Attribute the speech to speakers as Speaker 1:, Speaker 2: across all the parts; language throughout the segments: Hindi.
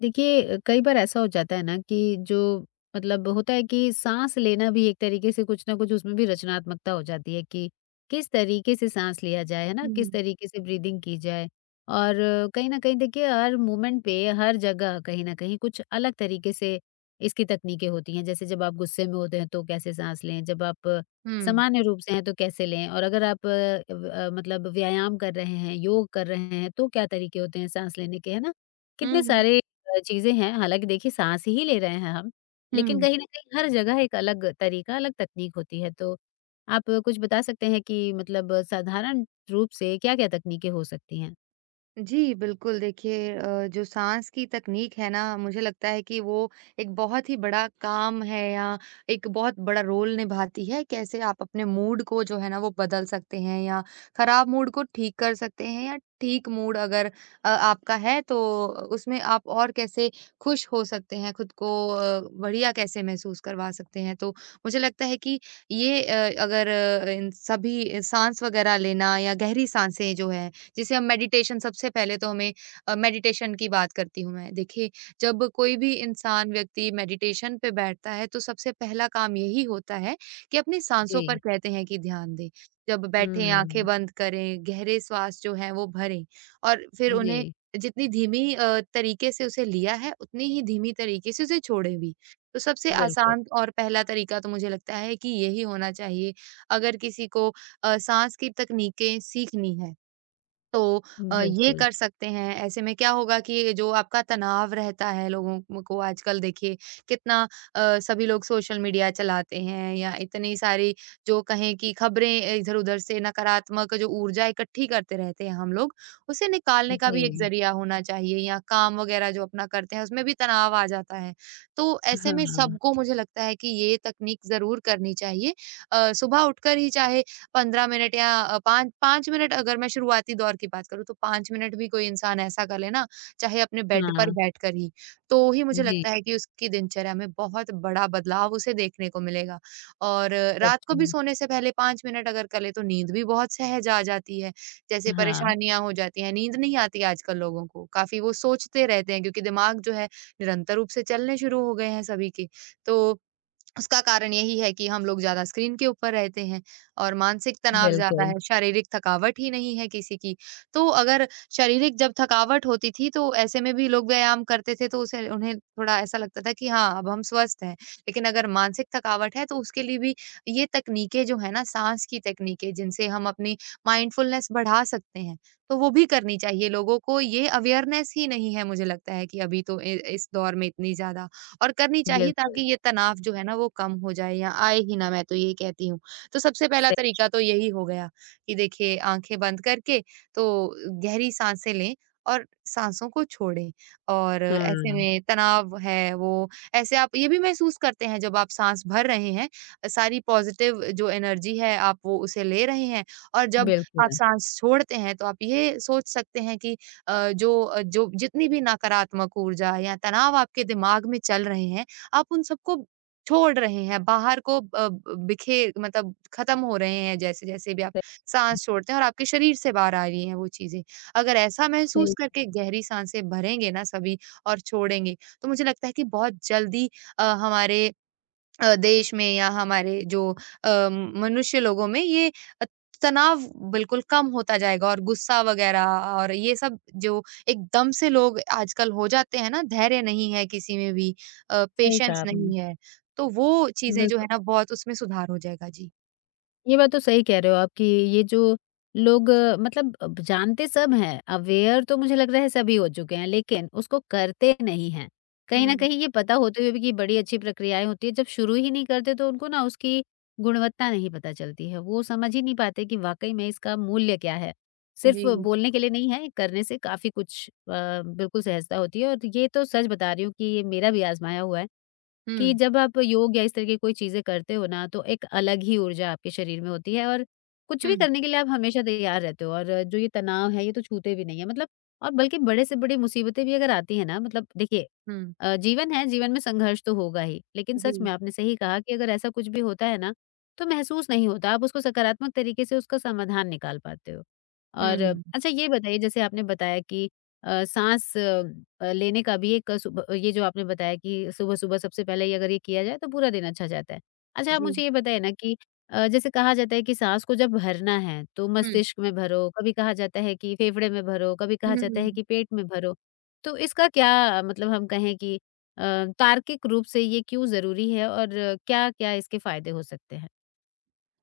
Speaker 1: देखिए, कई बार ऐसा हो जाता है ना कि जो मतलब होता है कि साँस लेना भी एक तरीके से कुछ ना कुछ उसमें भी रचनात्मकता हो जाती है कि किस तरीके से साँस लिया जाए, है ना? किस
Speaker 2: हुँ।
Speaker 1: तरीके से ब्रीदिंग की जाए और कहीं न कहीं देखिए, हर मोमेंट पे, हर जगह कहीं न कहीं कुछ अलग तरीके से इसकी तकनीकें होती हैं। जैसे जब आप गुस्से में होते हैं तो कैसे साँस लें, जब आप
Speaker 2: हुँ।
Speaker 1: सामान्य रूप से हैं तो कैसे लें और अगर आप मतलब व्यायाम कर रहे हैं, योग कर रहे हैं तो क्या तरीके होते हैं साँस लेने के, है ना? कितने
Speaker 2: हुँ,
Speaker 1: सारे चीज़ें हैं, हालाँकि देखिए, साँस ही ले रहे हैं हम, लेकिन
Speaker 2: हुँ।
Speaker 1: कहीं न कहीं हर जगह एक अलग तरीका, अलग तकनीक होती है। तो आप कुछ बता सकते हैं कि मतलब साधारण रूप से क्या-क्या तकनीकें हो सकती हैं?
Speaker 2: जी, बिल्कुल देखिए, जो साँस की तकनीक है ना, मुझे लगता है कि वो एक बहुत ही बड़ा काम है, या एक बहुत बड़ा रोल निभाती है। कैसे आप अपने मूड को जो है ना वो बदल सकते हैं, या खराब मूड को ठीक कर सकते हैं, या ठीक मूड अगर आपका है तो उसमें आप और कैसे खुश हो सकते हैं, खुद को बढ़िया कैसे महसूस करवा सकते हैं। तो मुझे लगता है कि ये अगर इन सभी साँस वग़ैरह लेना या गहरी साँसें जो है, जैसे हम मेडिटेशन सबसे पहले तो हमें मेडिटेशन की बात करती हूँ मैं। देखिए, जब कोई भी इंसान व्यक्ति मेडिटेशन पे बैठता है, तो सबसे पहला काम यही होता है कि अपनी साँसों पर
Speaker 1: जी।
Speaker 2: कहते हैं कि ध्यान दें। जब बैठें, आँखें
Speaker 1: हुँ।
Speaker 2: बंद करें, गहरे श्वास जो हैं वो भरें, और फिर उन्हें
Speaker 1: जी,
Speaker 2: जितनी धीमी तरीके से उसे लिया है, उतनी ही धीमी तरीके से उसे छोड़ें भी। तो सबसे
Speaker 1: बिल्कुल,
Speaker 2: आसान और पहला तरीका तो मुझे लगता है कि यही होना चाहिए। अगर किसी को साँस की तकनीकें सीखनी हैं, तो ये
Speaker 1: बिल्कुल।
Speaker 2: कर सकते हैं। ऐसे में क्या होगा कि जो आपका तनाव रहता है लोगों म को आजकल, देखिए कितना सभी लोग सोशल मीडिया चलाते हैं, या इतनी सारी जो कहें कि खबरें इधर-उधर से नकारात्मक जो ऊर्जा इकट्ठी करते रहते हैं हम लोग, उसे निकालने का भी एक
Speaker 1: जी,
Speaker 2: ज़रिया होना चाहिए, या काम वग़ैरह जो अपना करते हैं उसमें भी तनाव आ जाता है। तो ऐसे में
Speaker 1: हाँ,
Speaker 2: सबको मुझे लगता है कि ये तकनीक ज़रूर करनी चाहिए। सुबह उठकर ही चाहे 15 मिनट, या 5 5 मिनट, अगर मैं शुरुआती दौर की बात करूँ तो 5 मिनट भी कोई इंसान ऐसा कर ले ना, चाहे अपने बेड पर
Speaker 1: हाँ।
Speaker 2: बैठकर ही, तो ही मुझे
Speaker 1: जी,
Speaker 2: लगता है कि उसकी दिनचर्या में बहुत बड़ा बदलाव उसे देखने को मिलेगा। और रात
Speaker 1: सच
Speaker 2: को भी
Speaker 1: में।
Speaker 2: सोने से पहले 5 मिनट अगर कर ले, तो नींद भी बहुत सहज आ जाती है। जैसे
Speaker 1: हाँ,
Speaker 2: परेशानियाँ हो जाती हैं, नींद नहीं आती आजकल लोगों को, काफ़ी वो सोचते रहते हैं, क्योंकि दिमाग जो है निरंतर रूप से चलने शुरू हो गए हैं सभी के। तो उसका कारण यही है कि हम लोग ज़्यादा स्क्रीन के ऊपर रहते हैं, और मानसिक तनाव ज़्यादा
Speaker 1: बिल्कुल,
Speaker 2: है, शारीरिक थकावट ही नहीं है किसी की। तो अगर शारीरिक जब थकावट होती थी, तो ऐसे में भी लोग व्यायाम करते थे, तो उसे उन्हें थोड़ा ऐसा लगता था कि हाँ, अब हम स्वस्थ हैं। लेकिन अगर मानसिक थकावट है, तो उसके लिए भी ये तकनीकें जो है ना, साँस की तकनीकें जिनसे हम अपनी माइंडफुलनेस बढ़ा सकते हैं, तो वो भी करनी चाहिए लोगों को। ये अवेयरनेस ही नहीं है, मुझे लगता है कि अभी तो इ इस दौर में इतनी ज़्यादा। और करनी चाहिए,
Speaker 1: बिल्कुल,
Speaker 2: ताकि ये तनाव जो है ना वो कम हो जाए, या आए ही ना, मैं तो ये कहती हूँ। तो सबसे पहला
Speaker 1: सही।
Speaker 2: तरीका तो यही हो गया कि देखिए, आँखें बंद करके तो गहरी साँसें लें और साँसों को छोड़ें, और ऐसे
Speaker 1: हाँ,
Speaker 2: में तनाव है वो ऐसे आप ये भी महसूस करते हैं, जब आप साँस भर रहे हैं, सारी पॉज़िटिव जो एनर्जी है आप वो उसे ले रहे हैं, और जब आप
Speaker 1: बिल्कुल,
Speaker 2: साँस छोड़ते हैं, तो आप ये सोच सकते हैं कि जो जितनी भी नकारात्मक ऊर्जा है, या तनाव आपके दिमाग में चल रहे हैं, आप उन सबको छोड़ रहे हैं, बाहर को बिखेर मतलब खत्म हो रहे हैं, जैसे-जैसे भी आप
Speaker 1: सही।
Speaker 2: साँस छोड़ते हैं, और आपके शरीर से बाहर आ रही हैं वो चीज़ें। अगर ऐसा महसूस
Speaker 1: सही।
Speaker 2: करके गहरी साँसें भरेंगे ना सभी और छोड़ेंगे, तो मुझे लगता है कि बहुत जल्दी हमारे देश में, या हमारे जो मनुष्य लोगों में, ये अ, तनाव बिल्कुल कम होता जाएगा, और गुस्सा वगैरह और ये सब, जो एकदम से लोग आजकल हो जाते हैं ना, धैर्य नहीं है किसी में भी,
Speaker 1: सही
Speaker 2: पेशेंस
Speaker 1: कहा आपने,
Speaker 2: नहीं है, तो वो चीज़ें जो है
Speaker 1: बिल्कुल।
Speaker 2: ना बहुत उसमें सुधार हो जाएगा। जी।
Speaker 1: ये बात तो सही कह रहे हो आप कि ये जो लोग मतलब अब जानते सब हैं, अवेयर तो मुझे लग रहा है सभी हो चुके हैं, लेकिन उसको करते नहीं हैं। कहीं न
Speaker 2: हुँ,
Speaker 1: कहीं ये पता होते हुए भी कि बड़ी अच्छी प्रक्रियाएँ होती हैं, जब शुरू ही नहीं करते तो उनको ना उसकी गुणवत्ता नहीं पता चलती है। वो समझ ही नहीं पाते कि वाक़ई में इसका मूल्य क्या है। सिर्फ़
Speaker 2: जी।
Speaker 1: बोलने के लिए नहीं है, करने से काफ़ी कुछ बिल्कुल सहजता होती है और ये तो सच बता रही हूँ कि ये मेरा भी आज़माया हुआ है। कि
Speaker 2: हुँ,
Speaker 1: जब आप योग या इस तरह की कोई चीज़ें करते हो ना, तो एक अलग ही ऊर्जा आपके शरीर में होती है और कुछ भी
Speaker 2: हुँ,
Speaker 1: करने के लिए आप हमेशा तैयार रहते हो और जो ये तनाव है, ये तो छूते भी नहीं है। मतलब, और बल्कि बड़े से बड़ी मुसीबतें भी अगर आती हैं ना, मतलब देखिए,
Speaker 2: हुँ।
Speaker 1: जीवन है, जीवन में संघर्ष तो होगा ही। लेकिन सच
Speaker 2: जी।
Speaker 1: में आपने सही कहा कि अगर ऐसा कुछ भी होता है ना, तो महसूस नहीं होता, आप उसको सकारात्मक तरीके से उसका समाधान निकाल पाते हो। और
Speaker 2: हुँ,
Speaker 1: अच्छा, ये बताइए जैसे आपने बताया कि साँस लेने का भी एक सुब ये जो आपने बताया कि सुबह-सुबह सबसे पहले ये अगर ये किया जाए तो पूरा दिन अच्छा जाता है। अच्छा, आप
Speaker 2: जी।
Speaker 1: मुझे ये बताइए ना कि जैसे कहा जाता है कि साँस को जब भरना है तो मस्तिष्क में भरो, कभी कहा जाता है कि फेफड़े में भरो, कभी कहा
Speaker 2: हुँ,
Speaker 1: जाता है
Speaker 2: हुँ।
Speaker 1: कि पेट में भरो। तो इसका क्या मतलब, हम कहें कि अ, तार्किक रूप से ये क्यों ज़रूरी है और क्या-क्या इसके फ़ायदे हो सकते हैं?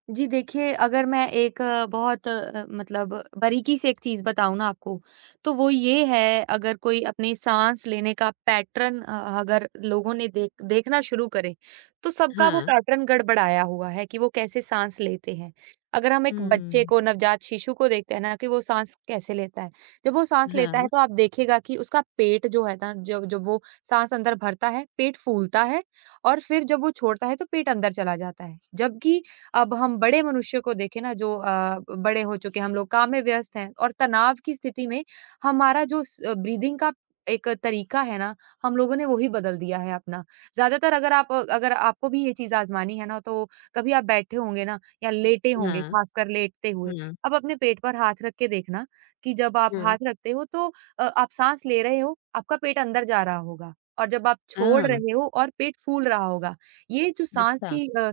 Speaker 2: जी देखिए, अगर मैं एक बहुत मतलब बारीकी से एक चीज़ बताऊँ ना आपको, तो वो ये है, अगर कोई अपनी साँस लेने का पैटर्न अगर लोगों ने देखना शुरू करे, तो सबका वो
Speaker 1: हाँ।
Speaker 2: पैटर्न गड़बड़ाया हुआ है कि वो कैसे साँस लेते हैं। अगर हम एक बच्चे
Speaker 1: हुँ।
Speaker 2: को, नवजात शिशु को देखते हैं ना कि वो साँस कैसे लेता है, जब वो साँस लेता है
Speaker 1: हाँ,
Speaker 2: तो आप देखिएगा कि उसका पेट जो है ना, जब जब वो साँस अंदर भरता है, पेट फूलता है, और फिर जब वो छोड़ता है तो पेट अंदर चला जाता है। जबकि अब हम बड़े मनुष्य को देखें ना, जो बड़े हो चुके हैं, हम लोग काम में व्यस्त हैं, और तनाव की स्थिति में हमारा जो स ब्रीदिंग का एक तरीका है ना, हम लोगों ने वो ही बदल दिया है अपना। ज़्यादातर अगर आपको भी ये चीज़ आज़मानी है ना, तो कभी आप बैठे होंगे ना या लेटे होंगे,
Speaker 1: हाँ,
Speaker 2: ख़ासकर लेटते हुए।
Speaker 1: हाँ।
Speaker 2: अब अपने पेट पर हाथ रख के देखना कि जब आप
Speaker 1: हुँ।
Speaker 2: हाथ रखते हो, तो आप साँस ले रहे हो, आपका पेट अंदर जा रहा होगा, और जब आप छोड़
Speaker 1: हाँ।
Speaker 2: रहे हो और पेट फूल रहा होगा। ये जो साँस
Speaker 1: अच्छा।
Speaker 2: की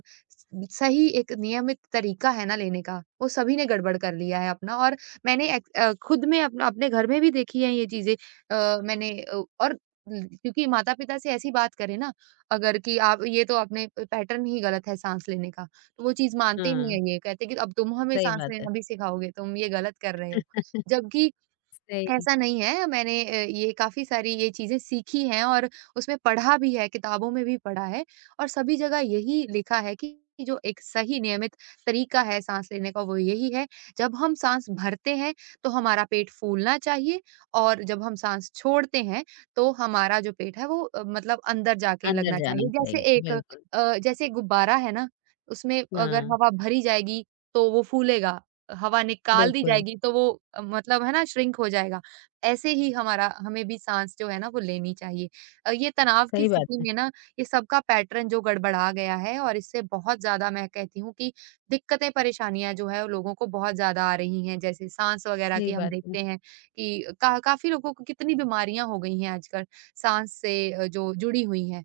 Speaker 2: सही एक नियमित तरीका है ना लेने का, वो सभी ने गड़बड़ कर लिया है अपना। और मैंने एक खुद में अपना अपने घर में भी देखी है ये चीज़ें मैंने और क्योंकि माता-पिता से ऐसी बात करें ना, अगर कि आप ये तो अपने प पैटर्न ही गलत है साँस लेने का, तो वो चीज़ मानते नहीं
Speaker 1: हाँ,
Speaker 2: है, ये कहते हैं कि अब तुम हमें
Speaker 1: सही
Speaker 2: साँस
Speaker 1: बात है।
Speaker 2: लेना भी सिखाओगे, तुम ये गलत कर रहे हो। जबकि
Speaker 1: सही,
Speaker 2: ऐसा नहीं है, मैंने ये काफ़ी सारी ये चीज़ें सीखी हैं, और उसमें पढ़ा भी है, किताबों में भी पढ़ा है, और सभी जगह यही लिखा है कि जो एक सही नियमित तरीका है साँस लेने का वो यही है। जब हम साँस भरते हैं, तो हमारा पेट फूलना चाहिए, और जब हम साँस छोड़ते हैं, तो हमारा जो पेट है वो मतलब अंदर जाके
Speaker 1: अंदर
Speaker 2: लगना चाहिए।
Speaker 1: जाना
Speaker 2: जैसे
Speaker 1: चाहिए,
Speaker 2: एक
Speaker 1: बिल्कुल।
Speaker 2: जैसे गुब्बारा है ना, उसमें अगर
Speaker 1: हाँ,
Speaker 2: हवा भरी जाएगी, तो वो फूलेगा, हवा निकाल दी
Speaker 1: बिल्कुल।
Speaker 2: जाएगी, तो वो मतलब है ना, श्रिंक हो जाएगा। ऐसे ही हमारा हमें भी साँस जो है ना वो लेनी चाहिए। ये तनाव की
Speaker 1: सही बात
Speaker 2: स्थिति
Speaker 1: है,
Speaker 2: में ना, ये सबका पैटर्न जो गड़बड़ा गया है, और इससे बहुत ज़्यादा मैं कहती हूँ कि दिक्कतें, परेशानियाँ जो है वो लोगों को बहुत ज़्यादा आ रही हैं। जैसे साँस वग़ैरह की
Speaker 1: सही
Speaker 2: हम
Speaker 1: बात है।
Speaker 2: देखते हैं कि का काफ़ी लोगों को कितनी बीमारियाँ हो गई हैं आजकल, साँस से जो जुड़ी हुई हैं।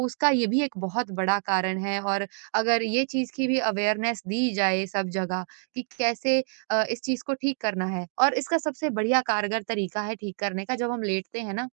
Speaker 2: उसका ये भी एक बहुत बड़ा कारण है, और अगर ये चीज़ की भी अवेयरनेस दी जाए सब जगह कि कैसे इस चीज़ को ठीक करना है, और इसका सबसे बढ़िया कारगर तरीका है ठीक करने का, जब हम लेटते हैं ना,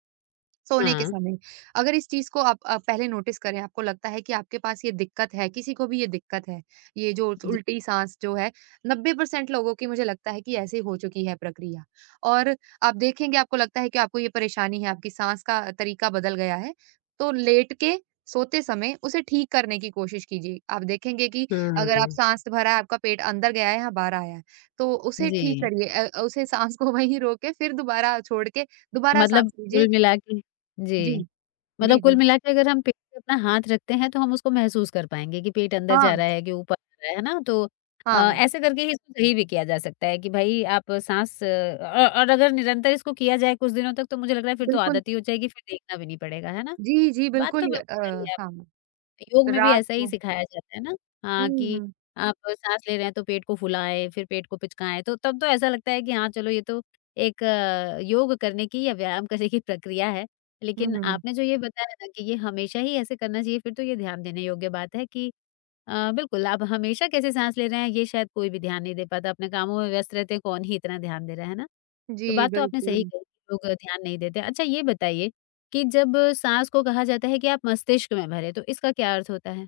Speaker 2: सोने के
Speaker 1: हाँ,
Speaker 2: समय। अगर इस चीज़ को आप पहले नोटिस करें, आपको लगता है कि आपके पास ये दिक्कत है, किसी को भी ये दिक्कत है, ये जो
Speaker 1: जी,
Speaker 2: उल्टी साँस जो है, 90% लोगों की मुझे लगता है कि ऐसे हो चुकी है प्रक्रिया। और आप देखेंगे, आपको लगता है कि आपको ये परेशानी है, आपकी साँस का तरीका बदल गया है, तो लेट के सोते समय उसे ठीक करने की कोशिश कीजिए। आप देखेंगे कि अगर आप
Speaker 1: हाँ,
Speaker 2: साँस भरा है, आपका पेट अंदर गया है या बाहर आया है, तो उसे ठीक
Speaker 1: जी,
Speaker 2: करिए, उसे साँस को वहीं रोक के फिर दोबारा छोड़ के दोबारा साँस
Speaker 1: मतलब
Speaker 2: लीजिए।
Speaker 1: कुल मिला के
Speaker 2: जी।
Speaker 1: जी,
Speaker 2: जी,
Speaker 1: मतलब
Speaker 2: जी।
Speaker 1: कुल मिला के अगर हम पेट पे अपना हाथ रखते हैं, तो हम उसको महसूस कर पाएँगे कि पेट अंदर
Speaker 2: हाँ,
Speaker 1: जा रहा है कि ऊपर आ रहा है ना? तो अ,
Speaker 2: हाँ,
Speaker 1: ऐसे करके ही इसको सही भी किया जा सकता है कि भाई आप साँस और अगर निरंतर इसको किया जाए कुछ दिनों तक, तो मुझे लग रहा है फिर तो
Speaker 2: बिल्कुल।
Speaker 1: आदत ही हो जाएगी, फिर देखना भी नहीं पड़ेगा, है ना?
Speaker 2: जी, जी,
Speaker 1: बात तो
Speaker 2: बिल्कुल।
Speaker 1: बिल्कुल सही है।
Speaker 2: हाँ,
Speaker 1: योग में भी
Speaker 2: रात
Speaker 1: ऐसा ही
Speaker 2: को।
Speaker 1: सिखाया जाता है ना?
Speaker 2: हुँ,
Speaker 1: हाँ, कि
Speaker 2: हुँ,
Speaker 1: आप साँस ले रहे हैं तो पेट को फुलाएँ, फिर पेट को पिचकाएँ, तो तब तो ऐसा लगता है कि हाँ, चलो, ये तो एक योग करने की या व्यायाम करने की प्रक्रिया है।
Speaker 2: हुँ,
Speaker 1: लेकिन
Speaker 2: हुँ।
Speaker 1: आपने जो ये बताया ना कि ये हमेशा ही ऐसे करना चाहिए, फिर तो ये ध्यान देने योग्य बात है कि बिल्कुल, आप हमेशा कैसे साँस ले रहे हैं, ये शायद कोई भी ध्यान नहीं दे पाता, अपने कामों में व्यस्त रहते हैं, कौन ही इतना ध्यान दे रहा है ना? तो
Speaker 2: जी,
Speaker 1: बात तो आपने सही
Speaker 2: बिल्कुल।
Speaker 1: कही कि लोग ध्यान नहीं देते। अच्छा, ये बताइए कि जब साँस को कहा जाता है कि आप मस्तिष्क में भरें, तो इसका क्या अर्थ होता है?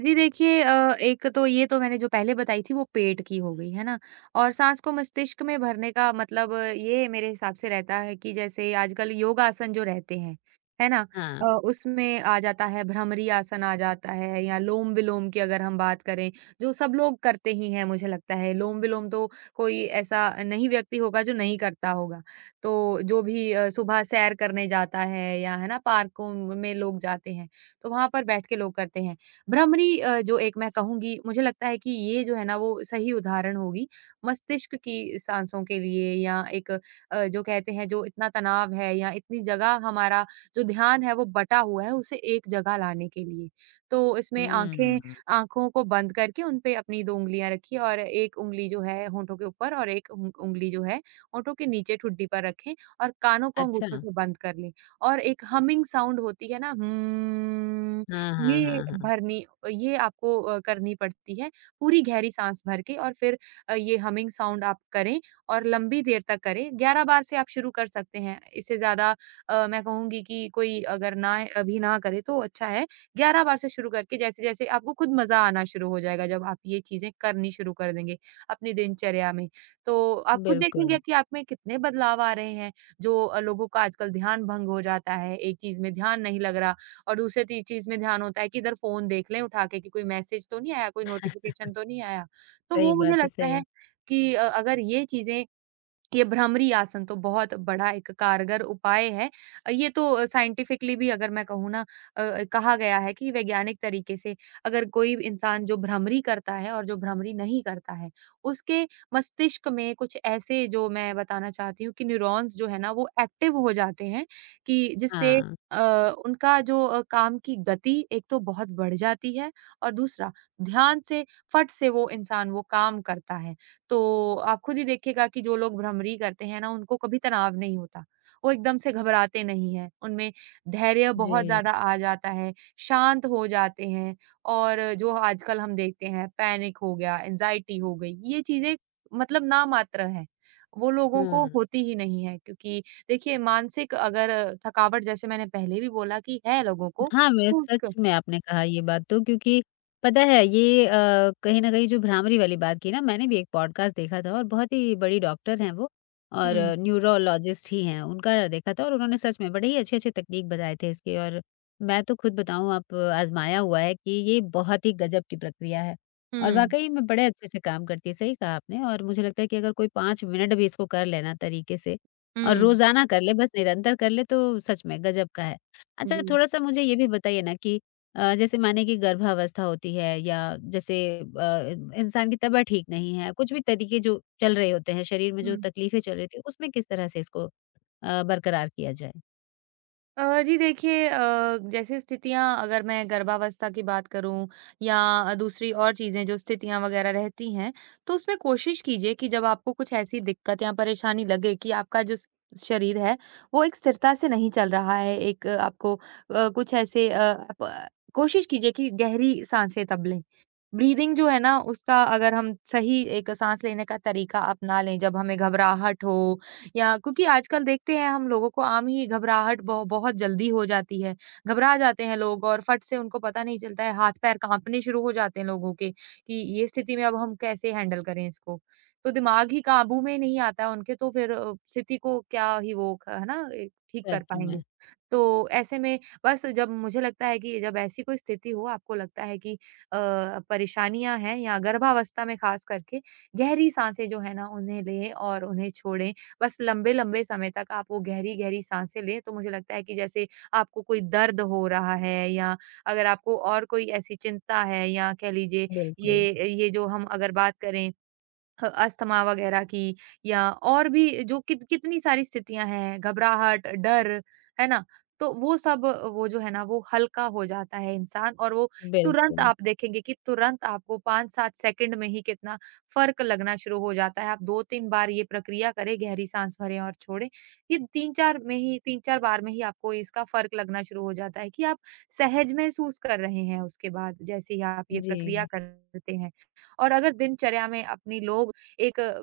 Speaker 2: जी देखिए, एक तो ये तो मैंने जो पहले बताई थी वो पेट की हो गई, है ना? और सांस को मस्तिष्क में भरने का मतलब ये मेरे हिसाब से रहता है, कि जैसे आजकल योगासन जो रहते हैं, है ना?
Speaker 1: हाँ।
Speaker 2: उसमें आ जाता है भ्रामरी आसन, आ जाता है या लोम-विलोम की अगर हम बात करें, जो सब लोग करते ही हैं मुझे लगता है। लोम-विलोम तो कोई ऐसा नहीं व्यक्ति होगा जो नहीं करता होगा। तो जो भी सुबह सैर करने जाता है या है ना, पार्कों में लोग जाते हैं, तो वहाँ पर बैठ के लोग करते हैं। भ्रमरी, जो एक मैं कहूँगी मुझे लगता है कि ये जो है ना वो सही उदाहरण होगी मस्तिष्क की सांसों के लिए, या एक जो कहते हैं, जो इतना तनाव है या इतनी जगह हमारा जो ध्यान है वो बटा हुआ है, उसे एक जगह लाने के लिए। तो इसमें आँखें
Speaker 1: हुँ।
Speaker 2: आँखों को बंद करके उन पे अपनी 2 उँगलियाँ रखिए, और 1 उँगली जो है होंठों के ऊपर और 1 उंग उँगली जो है होंठों के नीचे ठुड्डी पर रखें, और कानों को अंगूठों
Speaker 1: अच्छा।
Speaker 2: से बंद कर लें। और एक हमिंग साउंड होती है ना,
Speaker 1: हाँ, हाँ,
Speaker 2: ये
Speaker 1: हाँ, हाँ।
Speaker 2: भरनी, ये आपको करनी पड़ती है, पूरी गहरी साँस भर के। और फिर ये हमिंग साउंड आप करें और लंबी देर तक करें। 11 बार से आप शुरू कर सकते हैं, इससे ज़्यादा मैं कहूँगी कि कोई अगर ना अभी ना करे तो अच्छा है। 11 बार से शुरू करके जैसे-जैसे आपको खुद मज़ा आना शुरू हो जाएगा, जब आप ये चीज़ें करनी शुरू कर देंगे अपनी दिनचर्या में, तो आप खुद देखेंगे
Speaker 1: बिल्कुल,
Speaker 2: कि आप में कितने बदलाव आ रहे हैं। जो लोगों का आजकल ध्यान भंग हो जाता है, एक चीज़ में ध्यान नहीं लग रहा और दूसरे ची चीज़ में ध्यान होता है कि इधर फ़ोन देख लें उठा के, कि कोई मैसेज तो नहीं आया, कोई नोटिफ़िकेशन तो नहीं आया। तो
Speaker 1: सही
Speaker 2: वो मुझे
Speaker 1: बात है,
Speaker 2: लगता है
Speaker 1: सही।
Speaker 2: कि अगर ये चीज़ें, ये भ्रामरी आसन तो बहुत बड़ा एक कारगर उपाय है। ये तो साइंटिफिकली भी अगर मैं कहूँ ना, कहा गया है कि वैज्ञानिक तरीके से अगर कोई इंसान जो भ्रामरी करता है और जो भ्रामरी नहीं करता है, उसके मस्तिष्क में कुछ ऐसे, जो मैं बताना चाहती हूँ, कि न्यूरॉन्स जो है ना वो एक्टिव हो जाते हैं, कि जिससे
Speaker 1: हाँ,
Speaker 2: अ, उनका जो काम की गति एक तो बहुत बढ़ जाती है, और दूसरा, ध्यान से फट से वो इंसान वो काम करता है। तो आप खुद ही देखिएगा कि जो लोग भ्रमरी करते हैं ना, उनको कभी तनाव नहीं होता। वो एकदम से घबराते नहीं हैं, उनमें धैर्य बहुत
Speaker 1: जी,
Speaker 2: ज़्यादा आ जाता है, शांत हो जाते हैं। और जो आजकल हम देखते हैं पैनिक हो गया, एंग्ज़ायटी हो गई, ये चीज़ें मतलब नामात्र हैं। वो लोगों को
Speaker 1: हाँ।
Speaker 2: होती ही नहीं है, क्योंकि देखिए मानसिक अगर थकावट, जैसे मैंने पहले भी बोला, कि है लोगों को।
Speaker 1: हाँ, मैं सच में आपने कहा ये बात तो क्योंकि पता है ये कहीं न कहीं जो भ्रामरी वाली बात की ना, मैंने भी एक पॉडकास्ट देखा था और बहुत ही बड़ी डॉक्टर हैं वो और
Speaker 2: हुँ,
Speaker 1: न्यूरोलॉजिस्ट ही हैं, उनका देखा था और उन्होंने सच में बड़े ही अच्छे-अच्छे तकनीक बताए थे इसके और मैं तो खुद बताऊँ, आप आज़माया हुआ है कि ये बहुत ही गज़ब की प्रक्रिया है और
Speaker 2: हुँ,
Speaker 1: वाक़ई में बड़े अच्छे से काम करती है, सही कहा आपने और मुझे लगता है कि अगर कोई 5 मिनट भी इसको कर ले ना तरीके से और
Speaker 2: हुँ,
Speaker 1: रोज़ाना कर ले, बस निरंतर कर ले तो सच में गज़ब का है।
Speaker 2: जी,
Speaker 1: अच्छा, थोड़ा-सा मुझे ये भी बताइए ना कि जैसे माने कि गर्भावस्था होती है या जैसे अ, इंसान की तबीयत ठीक नहीं है, कुछ भी तरीके जो चल रहे होते हैं, शरीर में जो
Speaker 2: हुँ।
Speaker 1: तकलीफें चल रही होती हैं, उसमें किस तरह से इसको बरकरार किया जाए?
Speaker 2: जी देखिए, जैसे स्थितियाँ, अगर मैं गर्भावस्था की बात करूँ या दूसरी और चीज़ें जो स्थितियाँ वगैरह रहती हैं, तो उसमें कोशिश कीजिए कि जब आपको कुछ ऐसी दिक्कत या परेशानी लगे, कि आपका जो स शरीर है, वो एक स्थिरता से नहीं चल रहा है, एक आपको कुछ ऐसे आप कोशिश कीजिए कि गहरी साँसें तब लें। ब्रीदिंग जो है ना उसका, अगर हम सही एक साँस लेने का तरीका अपना लें जब हमें घबराहट हो, या क्योंकि आजकल देखते हैं हम लोगों को आम ही घबराहट बहुत जल्दी हो जाती है। घबरा जाते हैं लोग और फट से उनको पता नहीं चलता है, हाथ-पैर काँपने शुरू हो जाते हैं लोगों के, कि ये स्थिति में अब हम कैसे हैंडल करें इसको? तो दिमाग ही काबू में नहीं आता है उनके, तो फिर स्थिति को क्या ही वो ख है ना ए ठीक कर
Speaker 1: सच
Speaker 2: पाएँगे।
Speaker 1: में,
Speaker 2: तो ऐसे में बस, जब मुझे लगता है कि जब ऐसी कोई स्थिति हो, आपको लगता है कि परेशानियाँ हैं या गर्भावस्था में ख़ास करके, गहरी साँसें जो है ना उन्हें लें और उन्हें छोड़ें। बस लंबे-लंबे समय तक आप वो गहरी-गहरी साँसें लें, तो मुझे लगता है कि जैसे आपको कोई दर्द हो रहा है, या अगर आपको और कोई ऐसी चिंता है, या कह लीजिए
Speaker 1: बिल्कुल,
Speaker 2: ये जो हम अगर बात करें, ह अस्थमा वगैरह की, या और भी जो कितनी सारी स्थितियाँ हैं, घबराहट, डर, है ना? तो वो सब, वो जो है ना वो हल्का हो जाता है इंसान, और वो तुरंत
Speaker 1: बिल्कुल।
Speaker 2: आप देखेंगे कि तुरंत आपको 5-7 सेकंड में ही कितना फ़र्क लगना शुरू हो जाता है। आप 2-3 बार ये प्रक्रिया करें, गहरी साँस भरें और छोड़ें। ये 3-4 में ही, 3-4 बार में ही आपको इसका फ़र्क लगना शुरू हो जाता है कि आप सहज महसूस कर रहे हैं उसके बाद, जैसे ही आप ये प्रक्रिया
Speaker 1: जी,
Speaker 2: करते हैं। और अगर दिनचर्या में अपनी लोग एक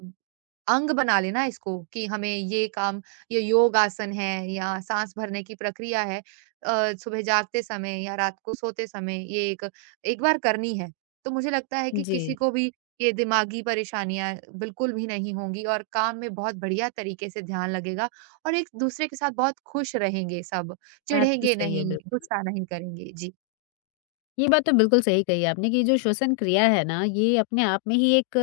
Speaker 2: अंग बना लेना इसको, कि हमें ये काम, ये योग आसन है या साँस भरने की प्रक्रिया है, सुबह जागते समय या रात को सोते समय ये एक एक बार करनी है। तो मुझे लगता है कि
Speaker 1: जी,
Speaker 2: किसी को भी ये दिमागी परेशानियाँ बिल्कुल भी नहीं होंगी, और काम में बहुत बढ़िया तरीके से ध्यान लगेगा, और एक-दूसरे के साथ बहुत खुश रहेंगे सब,
Speaker 1: बात तो
Speaker 2: चिढ़ेंगे
Speaker 1: सही है,
Speaker 2: नहीं,
Speaker 1: बिल्कुल।
Speaker 2: गुस्सा नहीं करेंगे। जी।
Speaker 1: ये बात तो बिल्कुल सही कही आपने कि जो श्वसन क्रिया है ना, ये अपने आप में ही एक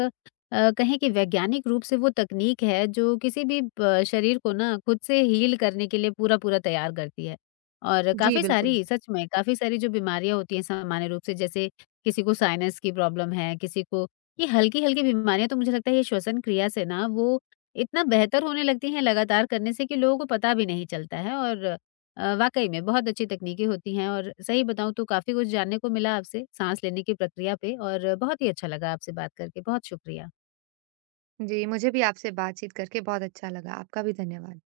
Speaker 1: कहें कि वैज्ञानिक रूप से वो तकनीक है जो किसी भी ब शरीर को ना खुद से हील करने के लिए पूरा-पूरा तैयार करती है। और
Speaker 2: जी,
Speaker 1: काफ़ी
Speaker 2: बिल्कुल।
Speaker 1: सारी, सच में काफ़ी सारी जो बीमारियाँ होती हैं सामान्य रूप से, जैसे किसी को साइनस की प्रॉब्लम है, किसी को ये हल्की-हल्की बीमारियाँ, तो मुझे लगता है ये श्वसन क्रिया से ना वो इतना बेहतर होने लगती हैं लगातार करने से कि लोगों को पता भी नहीं चलता है और वाक़ई में बहुत अच्छी तकनीकें होती हैं और सही बताऊँ तो काफ़ी कुछ जानने को मिला आपसे, साँस लेने की प्रक्रिया पे और बहुत ही अच्छा लगा आपसे बात करके, बहुत शुक्रिया।
Speaker 2: जी, मुझे भी आपसे बातचीत करके बहुत अच्छा लगा। आपका भी धन्यवाद।